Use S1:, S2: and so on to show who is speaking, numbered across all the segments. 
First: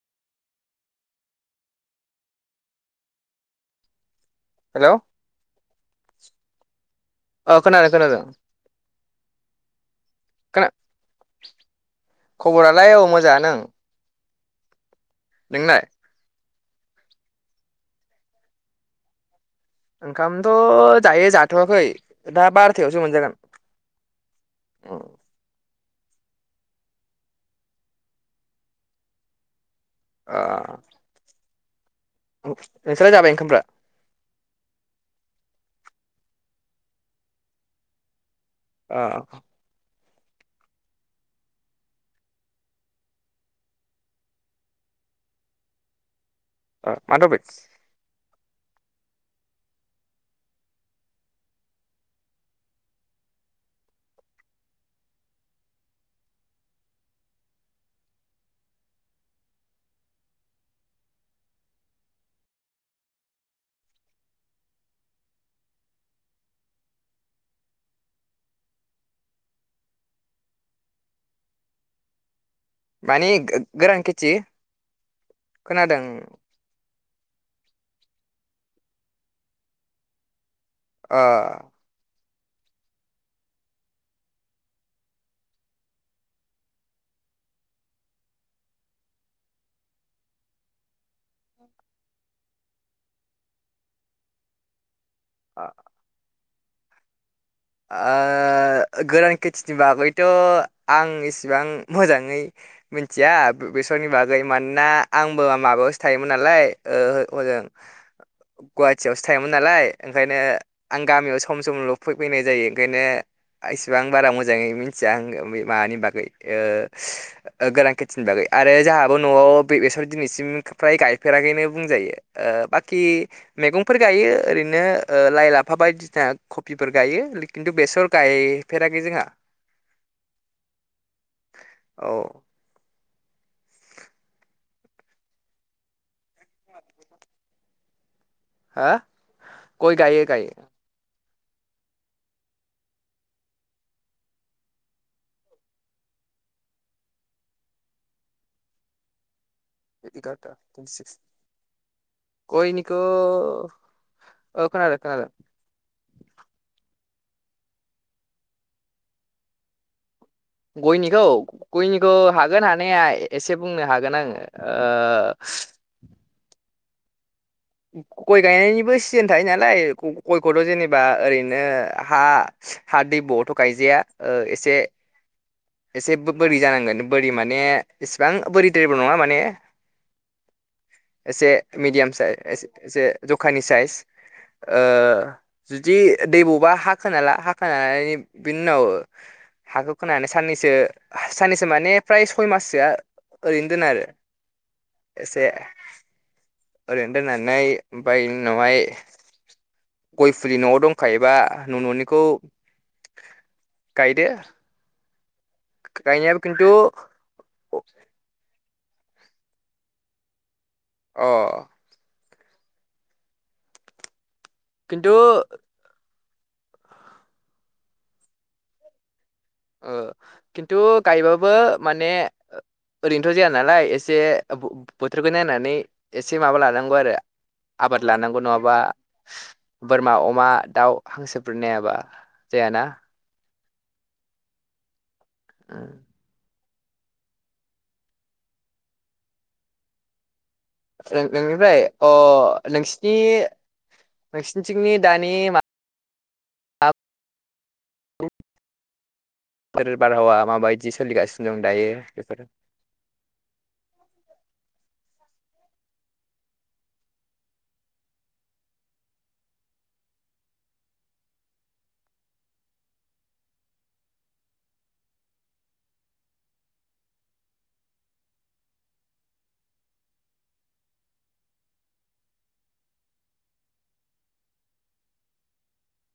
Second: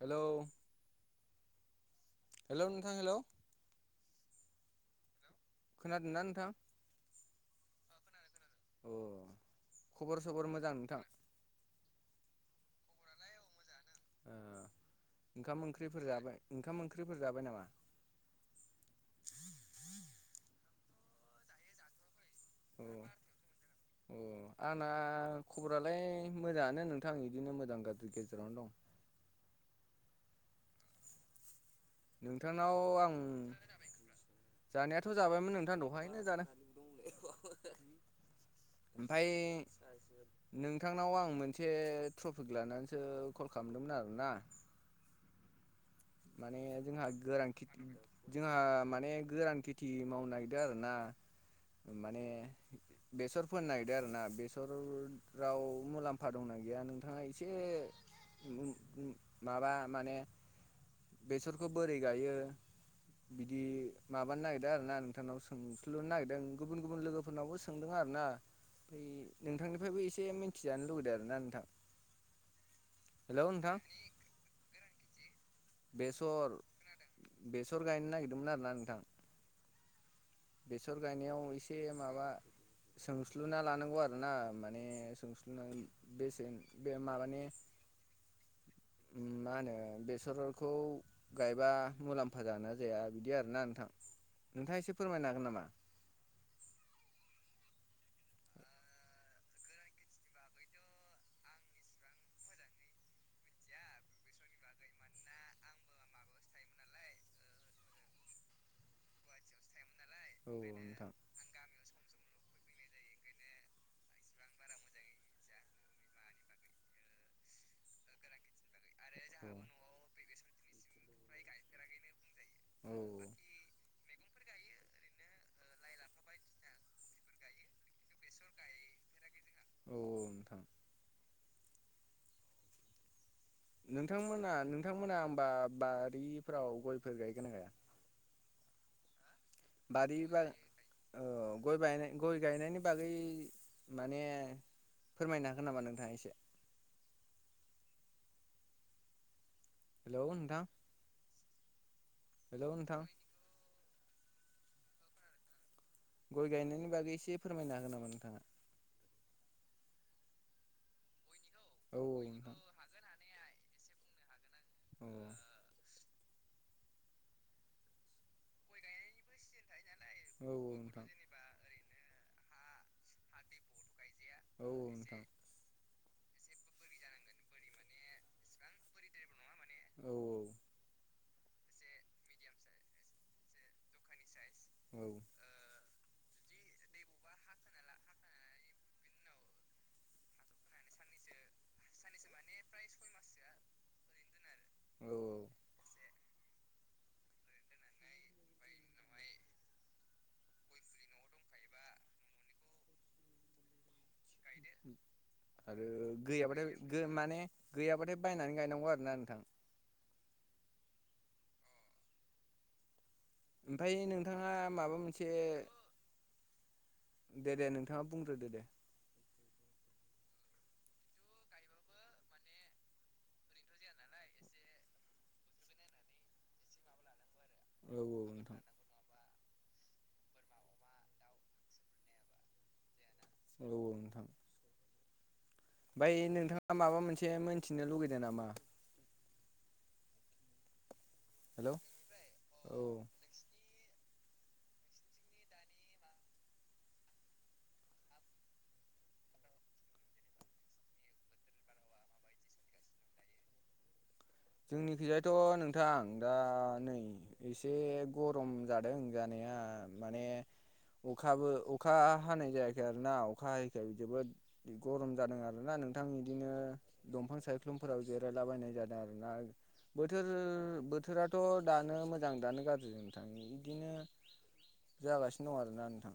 S1: Hello hello नोंथां hello
S2: hello
S1: खोनादों ना नोंथां
S2: अ खोनादों खोनादों
S1: अ खबर सबर
S2: खोना
S1: मोजां नोंथां
S2: खबरालाय औ मोजाङानो
S1: ओ ओंखाम
S2: नोंनाय
S1: ओंख्रिफोर जाबाय ओंखाम ओंख्रिफोर जाबाय नामा
S2: ओंखामथ' दायो जाथ'वाखै दा
S1: अ
S2: बार'थायावसो मोनजागोन
S1: अ आंना खबरालाय मोजाङानो नोंथां बिदिनो मोजां गाज्रि गेजेरावनो दं
S2: आ
S1: नोंथांनाव आं
S2: ओंखामफ्रा
S1: जानायाथ' जाबायमोन नों थां दहायनो जादों
S2: ओ
S1: ओमफाय नोंथांनाव आं मोनसे टपिक लानानैसो कल खालामदोंमोन आरोना [inaudible] माने जोंहा
S2: मा टपिक
S1: गोरान खेथि जोंहा माने गोरान खेथि मावनो नागिरदों आरो ना माने बेसर फोनो नागिरदों आरो ना बेसराव मुलाम्फा दंना गैया नोंथाङा एसे माबा माने बेसरखौ बोरै गायो बिदि माबानो नागिरदों आरो ना नोंथांनाव सोंथुल'नो नागिरदों गुबुन गुबुन लोगोफोरनावबो सोंदों आ रोना ओमफ्राय नोंथांनिफ्रायबो एसे मिथिजानो लुुबैदों आरो ना नोंथां
S2: माने
S1: हेलौ नोंथां
S2: गोरान खिथि खोना
S1: बेसर बेसर गायनो नागिरदोंमोन आरोना नोंथां बेसर
S2: ओ
S1: गायनायाव एसे माबा सोंस्लुना लानांगौ आरोना माने सोंस्लुना बेसे बे माबानि उ मा होनो बेसरखौ गायबा मुलाम्फा जागोनना जाया बिदि आरोना नोंथां नोंथाङा एसे फोरमायनो हागोन नामा
S2: ओ गोरान खेथिनि बागैथ' आं इसेबां मोजाङै मिथिया बेसरनि बागै मानोना आंबो माबायावसो थायोमोन नालाय ओ ओजों गुवाटियावसो थायोमोन नालाय ओंखायनो
S1: औ
S2: आं
S1: नोंथां
S2: गामियाव सम समल' फै जायो ओंखायनो इसेबांं बारा मोजाङै मिथिया आं माबानि बागै ओ गोरान खेथिनि बागै आरो जोंहाबो न'आव बेसर दिनैसिम फ्राय गायफेराखैनो बुंजायो ओ
S1: औ
S2: बाखि मैगंफोर गायो ओरैनो लाइ लाफा बायदिसिना खबि फोर गायो खिन्थु बेसर गायफेराखै जोंहा
S1: औ नोंथां
S2: औ
S1: नोंथांमोना नोंथांमोना होमबा बारिफोराव गयफोर गायगोन गाया
S2: हा गय
S1: बारि
S2: गायो
S1: बा
S2: गायो
S1: औ गय गय गायनायनि बागै माने फोरमायनो हागोन नामा नोंथाङा एसे हेलौ नोंथां
S2: [unintelligible]
S1: हेलौ
S2: गय निखौ
S1: नोंथां
S2: ओ खोनादों खोनादों
S1: गय गायनायनि बागै एसे फोरमायनो हागोन नामा नोंथाङा
S2: गयनिखौ
S1: औ
S2: गयनिखौ
S1: नोंथां
S2: हागोन हानाया एसे बुंनो हागोन आङो
S1: औ
S2: आओ गय गायनायनिबो सिजोन थायो नालाय
S1: औ
S2: गयखौथ' जेनेबा
S1: नोंथां
S2: ओरैनो हा हा दै ब'आवथ' गायजाया
S1: औ नोंथां औ
S2: एसे एसे बोरि जानांगोन बोरि माने इसेबां बोरि बो नङा माने
S1: औ
S2: एसे मिडियाम साइ एसे जखानि साइज ओ
S1: औ
S2: जुदि दैबावबा हा खोनाला हाखोना लाना बिनि उनाव हाखौ खोनानै साननैसो साननैसो माने फ्राय सय माससोआ ओरैनो दोनो आरो
S1: औ
S2: एसे ओरै सोनारनाय बाय इनि उनावहाय गइ फुलि नवाव दंखायोबा न'निखौ गायदो
S1: आरो
S2: गायनायाबो खिन्थु
S1: गैयाबाथाय माने गैयाबाथाय बायनानै गायनां गौ आरो ना नोंथां
S2: अ
S1: ओमफ्राय नोंथाङा माबा
S2: खिन्थु
S1: मोनसे दे दे नोंथाङा बुंग्रोदो दे
S2: ओ खिन्थु गायबाबो माने ओरैनोथ' जाया नालाय एसे बोथोरखौ नायनानै एसे माबा लानांगौ आरो
S1: औ
S2: आबाद
S1: औ
S2: लानांगौ
S1: नोंथां
S2: नङाबा बोरमा अमा दाउ हांसोफोर नायाबा जायाना
S1: औ औ नोंथां ओमफ्राय नोंथाङा माबा मोनसे मोनथिनो लुगैदों नामा
S2: ओ
S1: हेल'
S2: नोंनिफ्राय अ
S1: औ
S2: नोंसिनि नोंसिनिथिंनि दानि मा [unintelligible] [unintelligible] बारहावा माबायदि सोलिगासिनो दं दायो बेफोर
S1: [inaudible] जोंनिखैजायाथ' नोंथां दा नै एसे गरम जादों जानाया ओ माने अखाबो अखा हानाय जायाखै आरोना अखा हायैखाय जोबोद गरम जादों आरोना नोंथां बिदिनो दंफां सायख्लुमफोराव जिरायलाबायनाय जादों आरोना बोथोर बोथोराथ' दानो मोजां दानो गाज्रि थाङो बिदिनो जागासिनो दं आरोना नोंथां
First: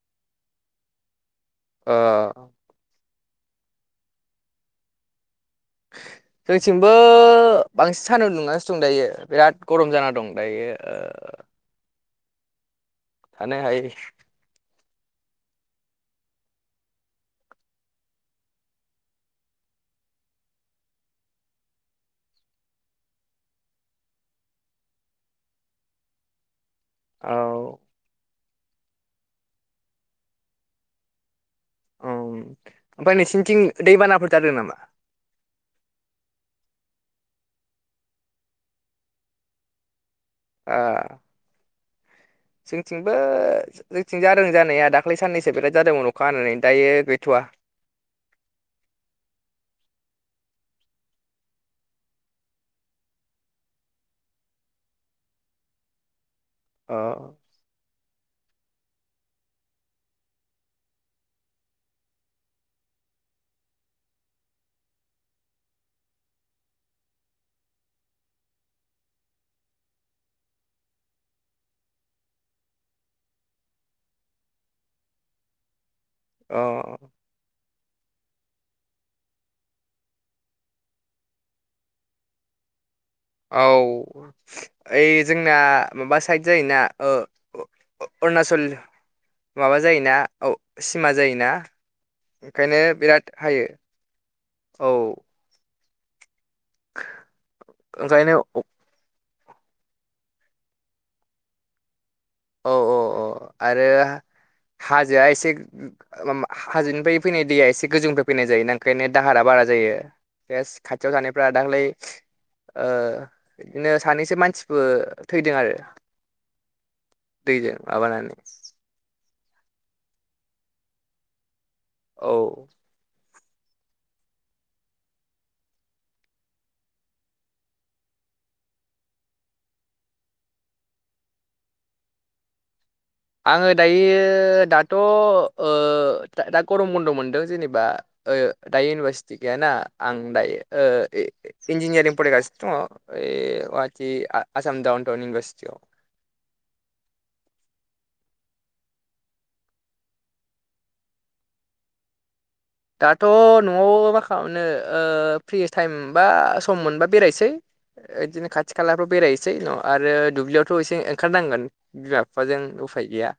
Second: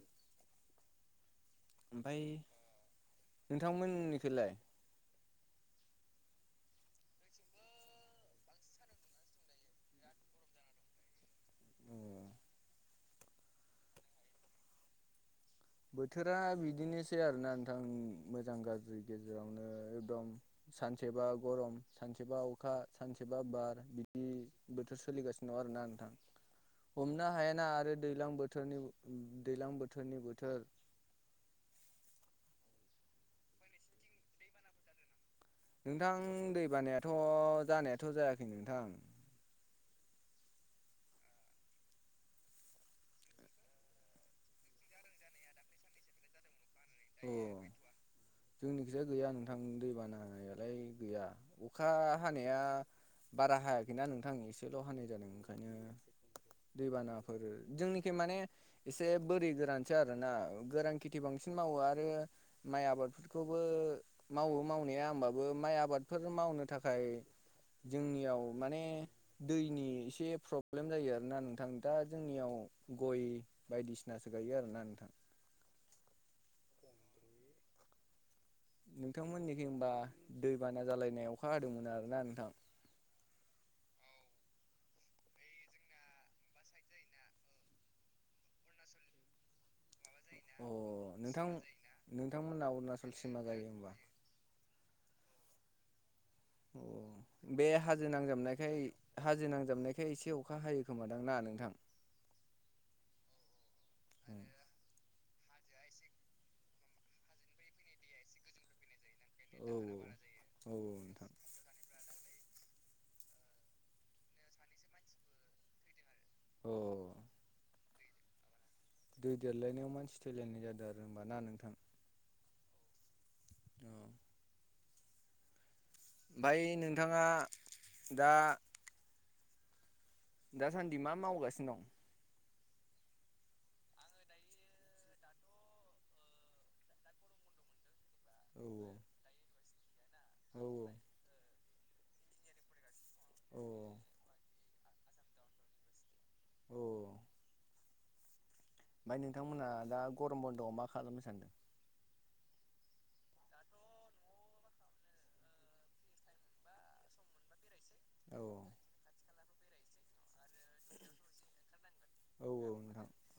S1: ओमफाय
S2: अ
S1: नोंथांमोननिखैलाय
S2: जोंथिंबो बांसिन सानदुं दुंगासि दं दायो बिराद गरम जाना दं दायो थानो हायि
S1: बोथोरा बिदिनोसै आरोना नोंथां मोजां गाज्रि गेजेरावनो एकदम सानसेबा गरम सानसेबा अखा सानसेबा बार बिदि बोथोर सोलिगासिनो आरो ना नोंथां हमनो
S2: औ
S1: हायाना आरो दैलां बोथनि दैलां बोथोरनि बोथोर
S2: औ ओमफ्राय नोंसिंनिथिं दैबानाफोर जादों नामा?
S1: नोंथां दै बानायाथ' जानायाथ' जायाखै नोंथां
S2: ओ जोंथिंबो जोंथिं जादों जानाया दाख्लै साननैसो बिराद जादोंमोन अखा हानानै दायो
S1: अ
S2: गैथ'वा
S1: जोंनिखिजाय गैया नोंथां दै बाना हानायालाय गैया अखा हानायालाया बारा हायाखैना नोंथां एसेल' हानाय जादों ओंखायनो
S2: अ
S1: दैबानाफोर जोंनि जोंनिखि माने एसे बोरि गोरानसो आरोना गोरान खेथि बांसिन मावो आरो माइ आबादफोरखौबो मावो मावनाया होमबाबो माइ आबादफोर माव बुंनो थाखाय जोंनियाव माने दैनि एसे प्रब्लेम जायो आरोना नोंथां दा जोंनियाव गइ बायदिसिनासो गायो आरोना नोंथां
S2: औ
S1: नोंथांमोननिखि होमबा दैबाना जालायनाय अखा हादोंमोन आरोना नोंथां
S2: औ ओइ जोंना माबा साइड जायोना ओ अ-अरुणचल माबा जायोना औ
S1: अ
S2: सिमा
S1: नोंथां
S2: जायोना
S1: नोंथांमोना
S2: ओंखायनो
S1: अरुणाचल
S2: बिराद
S1: सिमा
S2: हायो।
S1: जायो होमबा
S2: औ
S1: अ बे हाजो
S2: ओंखायनो औ
S1: नांजाबनायखाय हाजो नांजाबनायखाय एसे अखा हायो खोमादां ना नोंथां?
S2: औ औ औ आरो
S1: औ
S2: हाजोआ एसे गो-गो-मा-हाजोनिफ्राय फैनाय दैया एसे गोजौनिफ्राय फैनाय जायो ना ओंखायनो दाहारा बारा
S1: औ
S2: जायो बे
S1: औ
S2: खाथियाव
S1: नोंथां
S2: थानायफ्रा दाख्लै ओ बिदिनो सानैसो मानसिबो थैदों आरो
S1: औ
S2: दैजों माबानानै
S1: दै देरलायनायाव मानसि थैलायनाय जादों आरो होमबा ना नोंथां
S2: औ
S1: औ ओमफ्राय नोंथाङा दा दासान्दि मा मावगासिनो दं?
S2: आङो दायो दाथ' ओ दा-दा गरम बन्द' मोनदों जेनेबा ओ
S1: औ
S2: दायो इउनिभारसिटि गैयाना आं दायो
S1: औ
S2: ओ इन्जिनियारिं फरायगासिनो दङ'। ए
S1: औ
S2: वाति आसाम दाउन टउन इउनिभारसिटियाव
S1: औ ओमफ्राय नोंथांमोनहा दा गरम बन्द'आव मा खालामनो सानदों?
S2: दाथ' न'आव मा खालामनो ओ फ्रि टाइम बा सम मोनबा बेरायसै। ओ
S1: औ
S2: इदिनो खाथि खालाफ्राव बेरायसै न आरो दुब्लियावथ' एसे ओंखारनांगोन बिमा
S1: औ
S2: बिफाजों
S1: औ
S2: उफाय
S1: नोंथां
S2: गैया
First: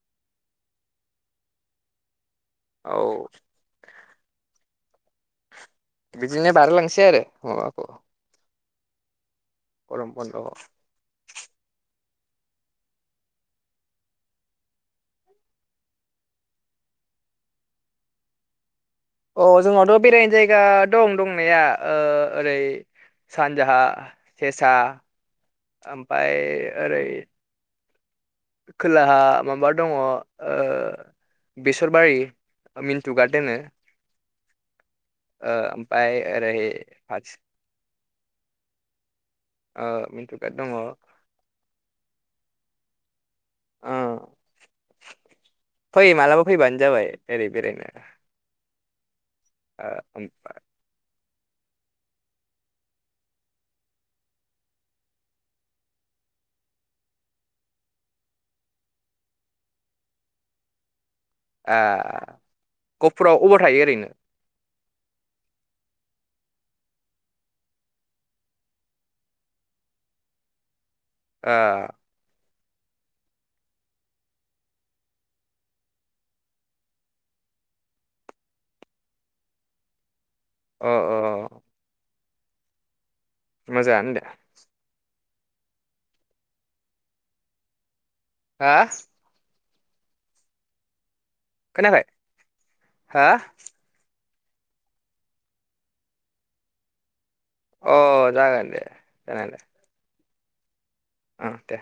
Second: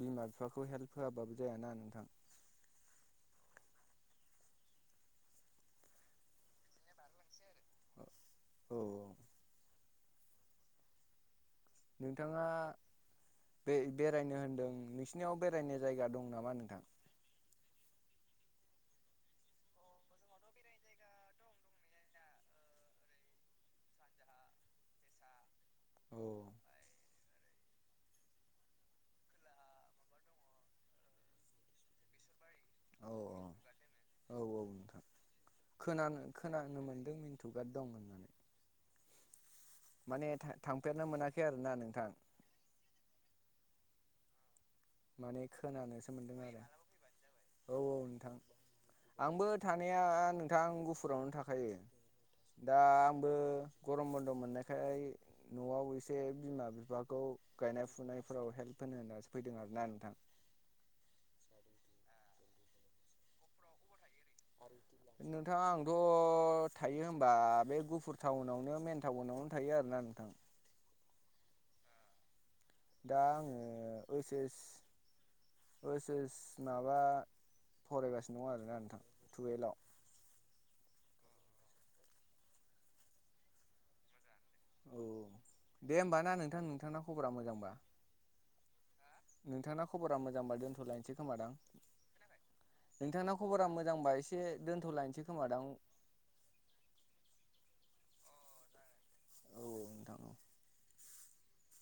S1: बिमा बिफाखौ हेल्प होयाबाबो जायाना नोंथां
S2: औ बिदिनो बारहो लांसे आरो माबाख
S1: औ औ
S2: गरम बन्द
S1: नोंथाङा बे-बेरायनो होनदों नोंसिनियाव बेरायनाय जायगा दं नामा नोंथां?
S2: अ जोंनावथ' बेरायनो जायगा दं दंनाया ओरै सानजाहा सेसा
S1: औ
S2: ओमफाय ओरै खोलाहा माबा दङ' ओ बेसरबारि
S1: औ
S2: मिन्थु गात होनो
S1: औ औ नोंथां
S2: ओ ओमफाय ओरै
S1: खोना-खोनानो मोनदों
S2: फारसे
S1: मिनथुगात दं होननानै
S2: ओ
S1: माने
S2: मिन्टुका दङ ओ
S1: थां-थांफेरनो मोनाखै आरोना नोंथां
S2: औ
S1: माने खोनानोसो मोनदों आरो
S2: जाबाय ओरै
S1: औ
S2: बेरायनो
S1: औ नोंथां आंबो
S2: ओ
S1: थानाया
S2: ओम
S1: नोंथां गुफुरावनो थाखा खायो दा आंबो गरम बन्द मोननायखाय न'आव एसे बिमा बिफाखौ गानाय फुनायफोराव हेल्प होनो होनासो फैदों आरोना नोंथां
S2: आ गहपुराव अबार थायो ओरैनो
S1: [inaudible] नोंथाङा आंथ' थायो होनबा बे गुफुर टाउनावनो मेन टाउनावनो थायो आरो [inaudible]
S2: ओ
S1: दा आङो ओइस एस ओइस एस माबा फरायगासिनो दं आरोना नोंथां टुवेल्भआव
S2: ओ ओ मोजांआनो दे
S1: औ दे होमबा ना नोंथां नोंथांना खबरा मोजांबा
S2: हा
S1: नोंथाङा खबरा मोजांबा दोन्थ'लायनोसै खोमादां
S2: खोनायाखै हा
S1: नोंथां खबरा मोजांबा एसे एसे दोनथ'लायनोसै खोमा दां
S2: अ जागोन दे जानायालाय
S1: औ नोंथां औ
S2: आ दे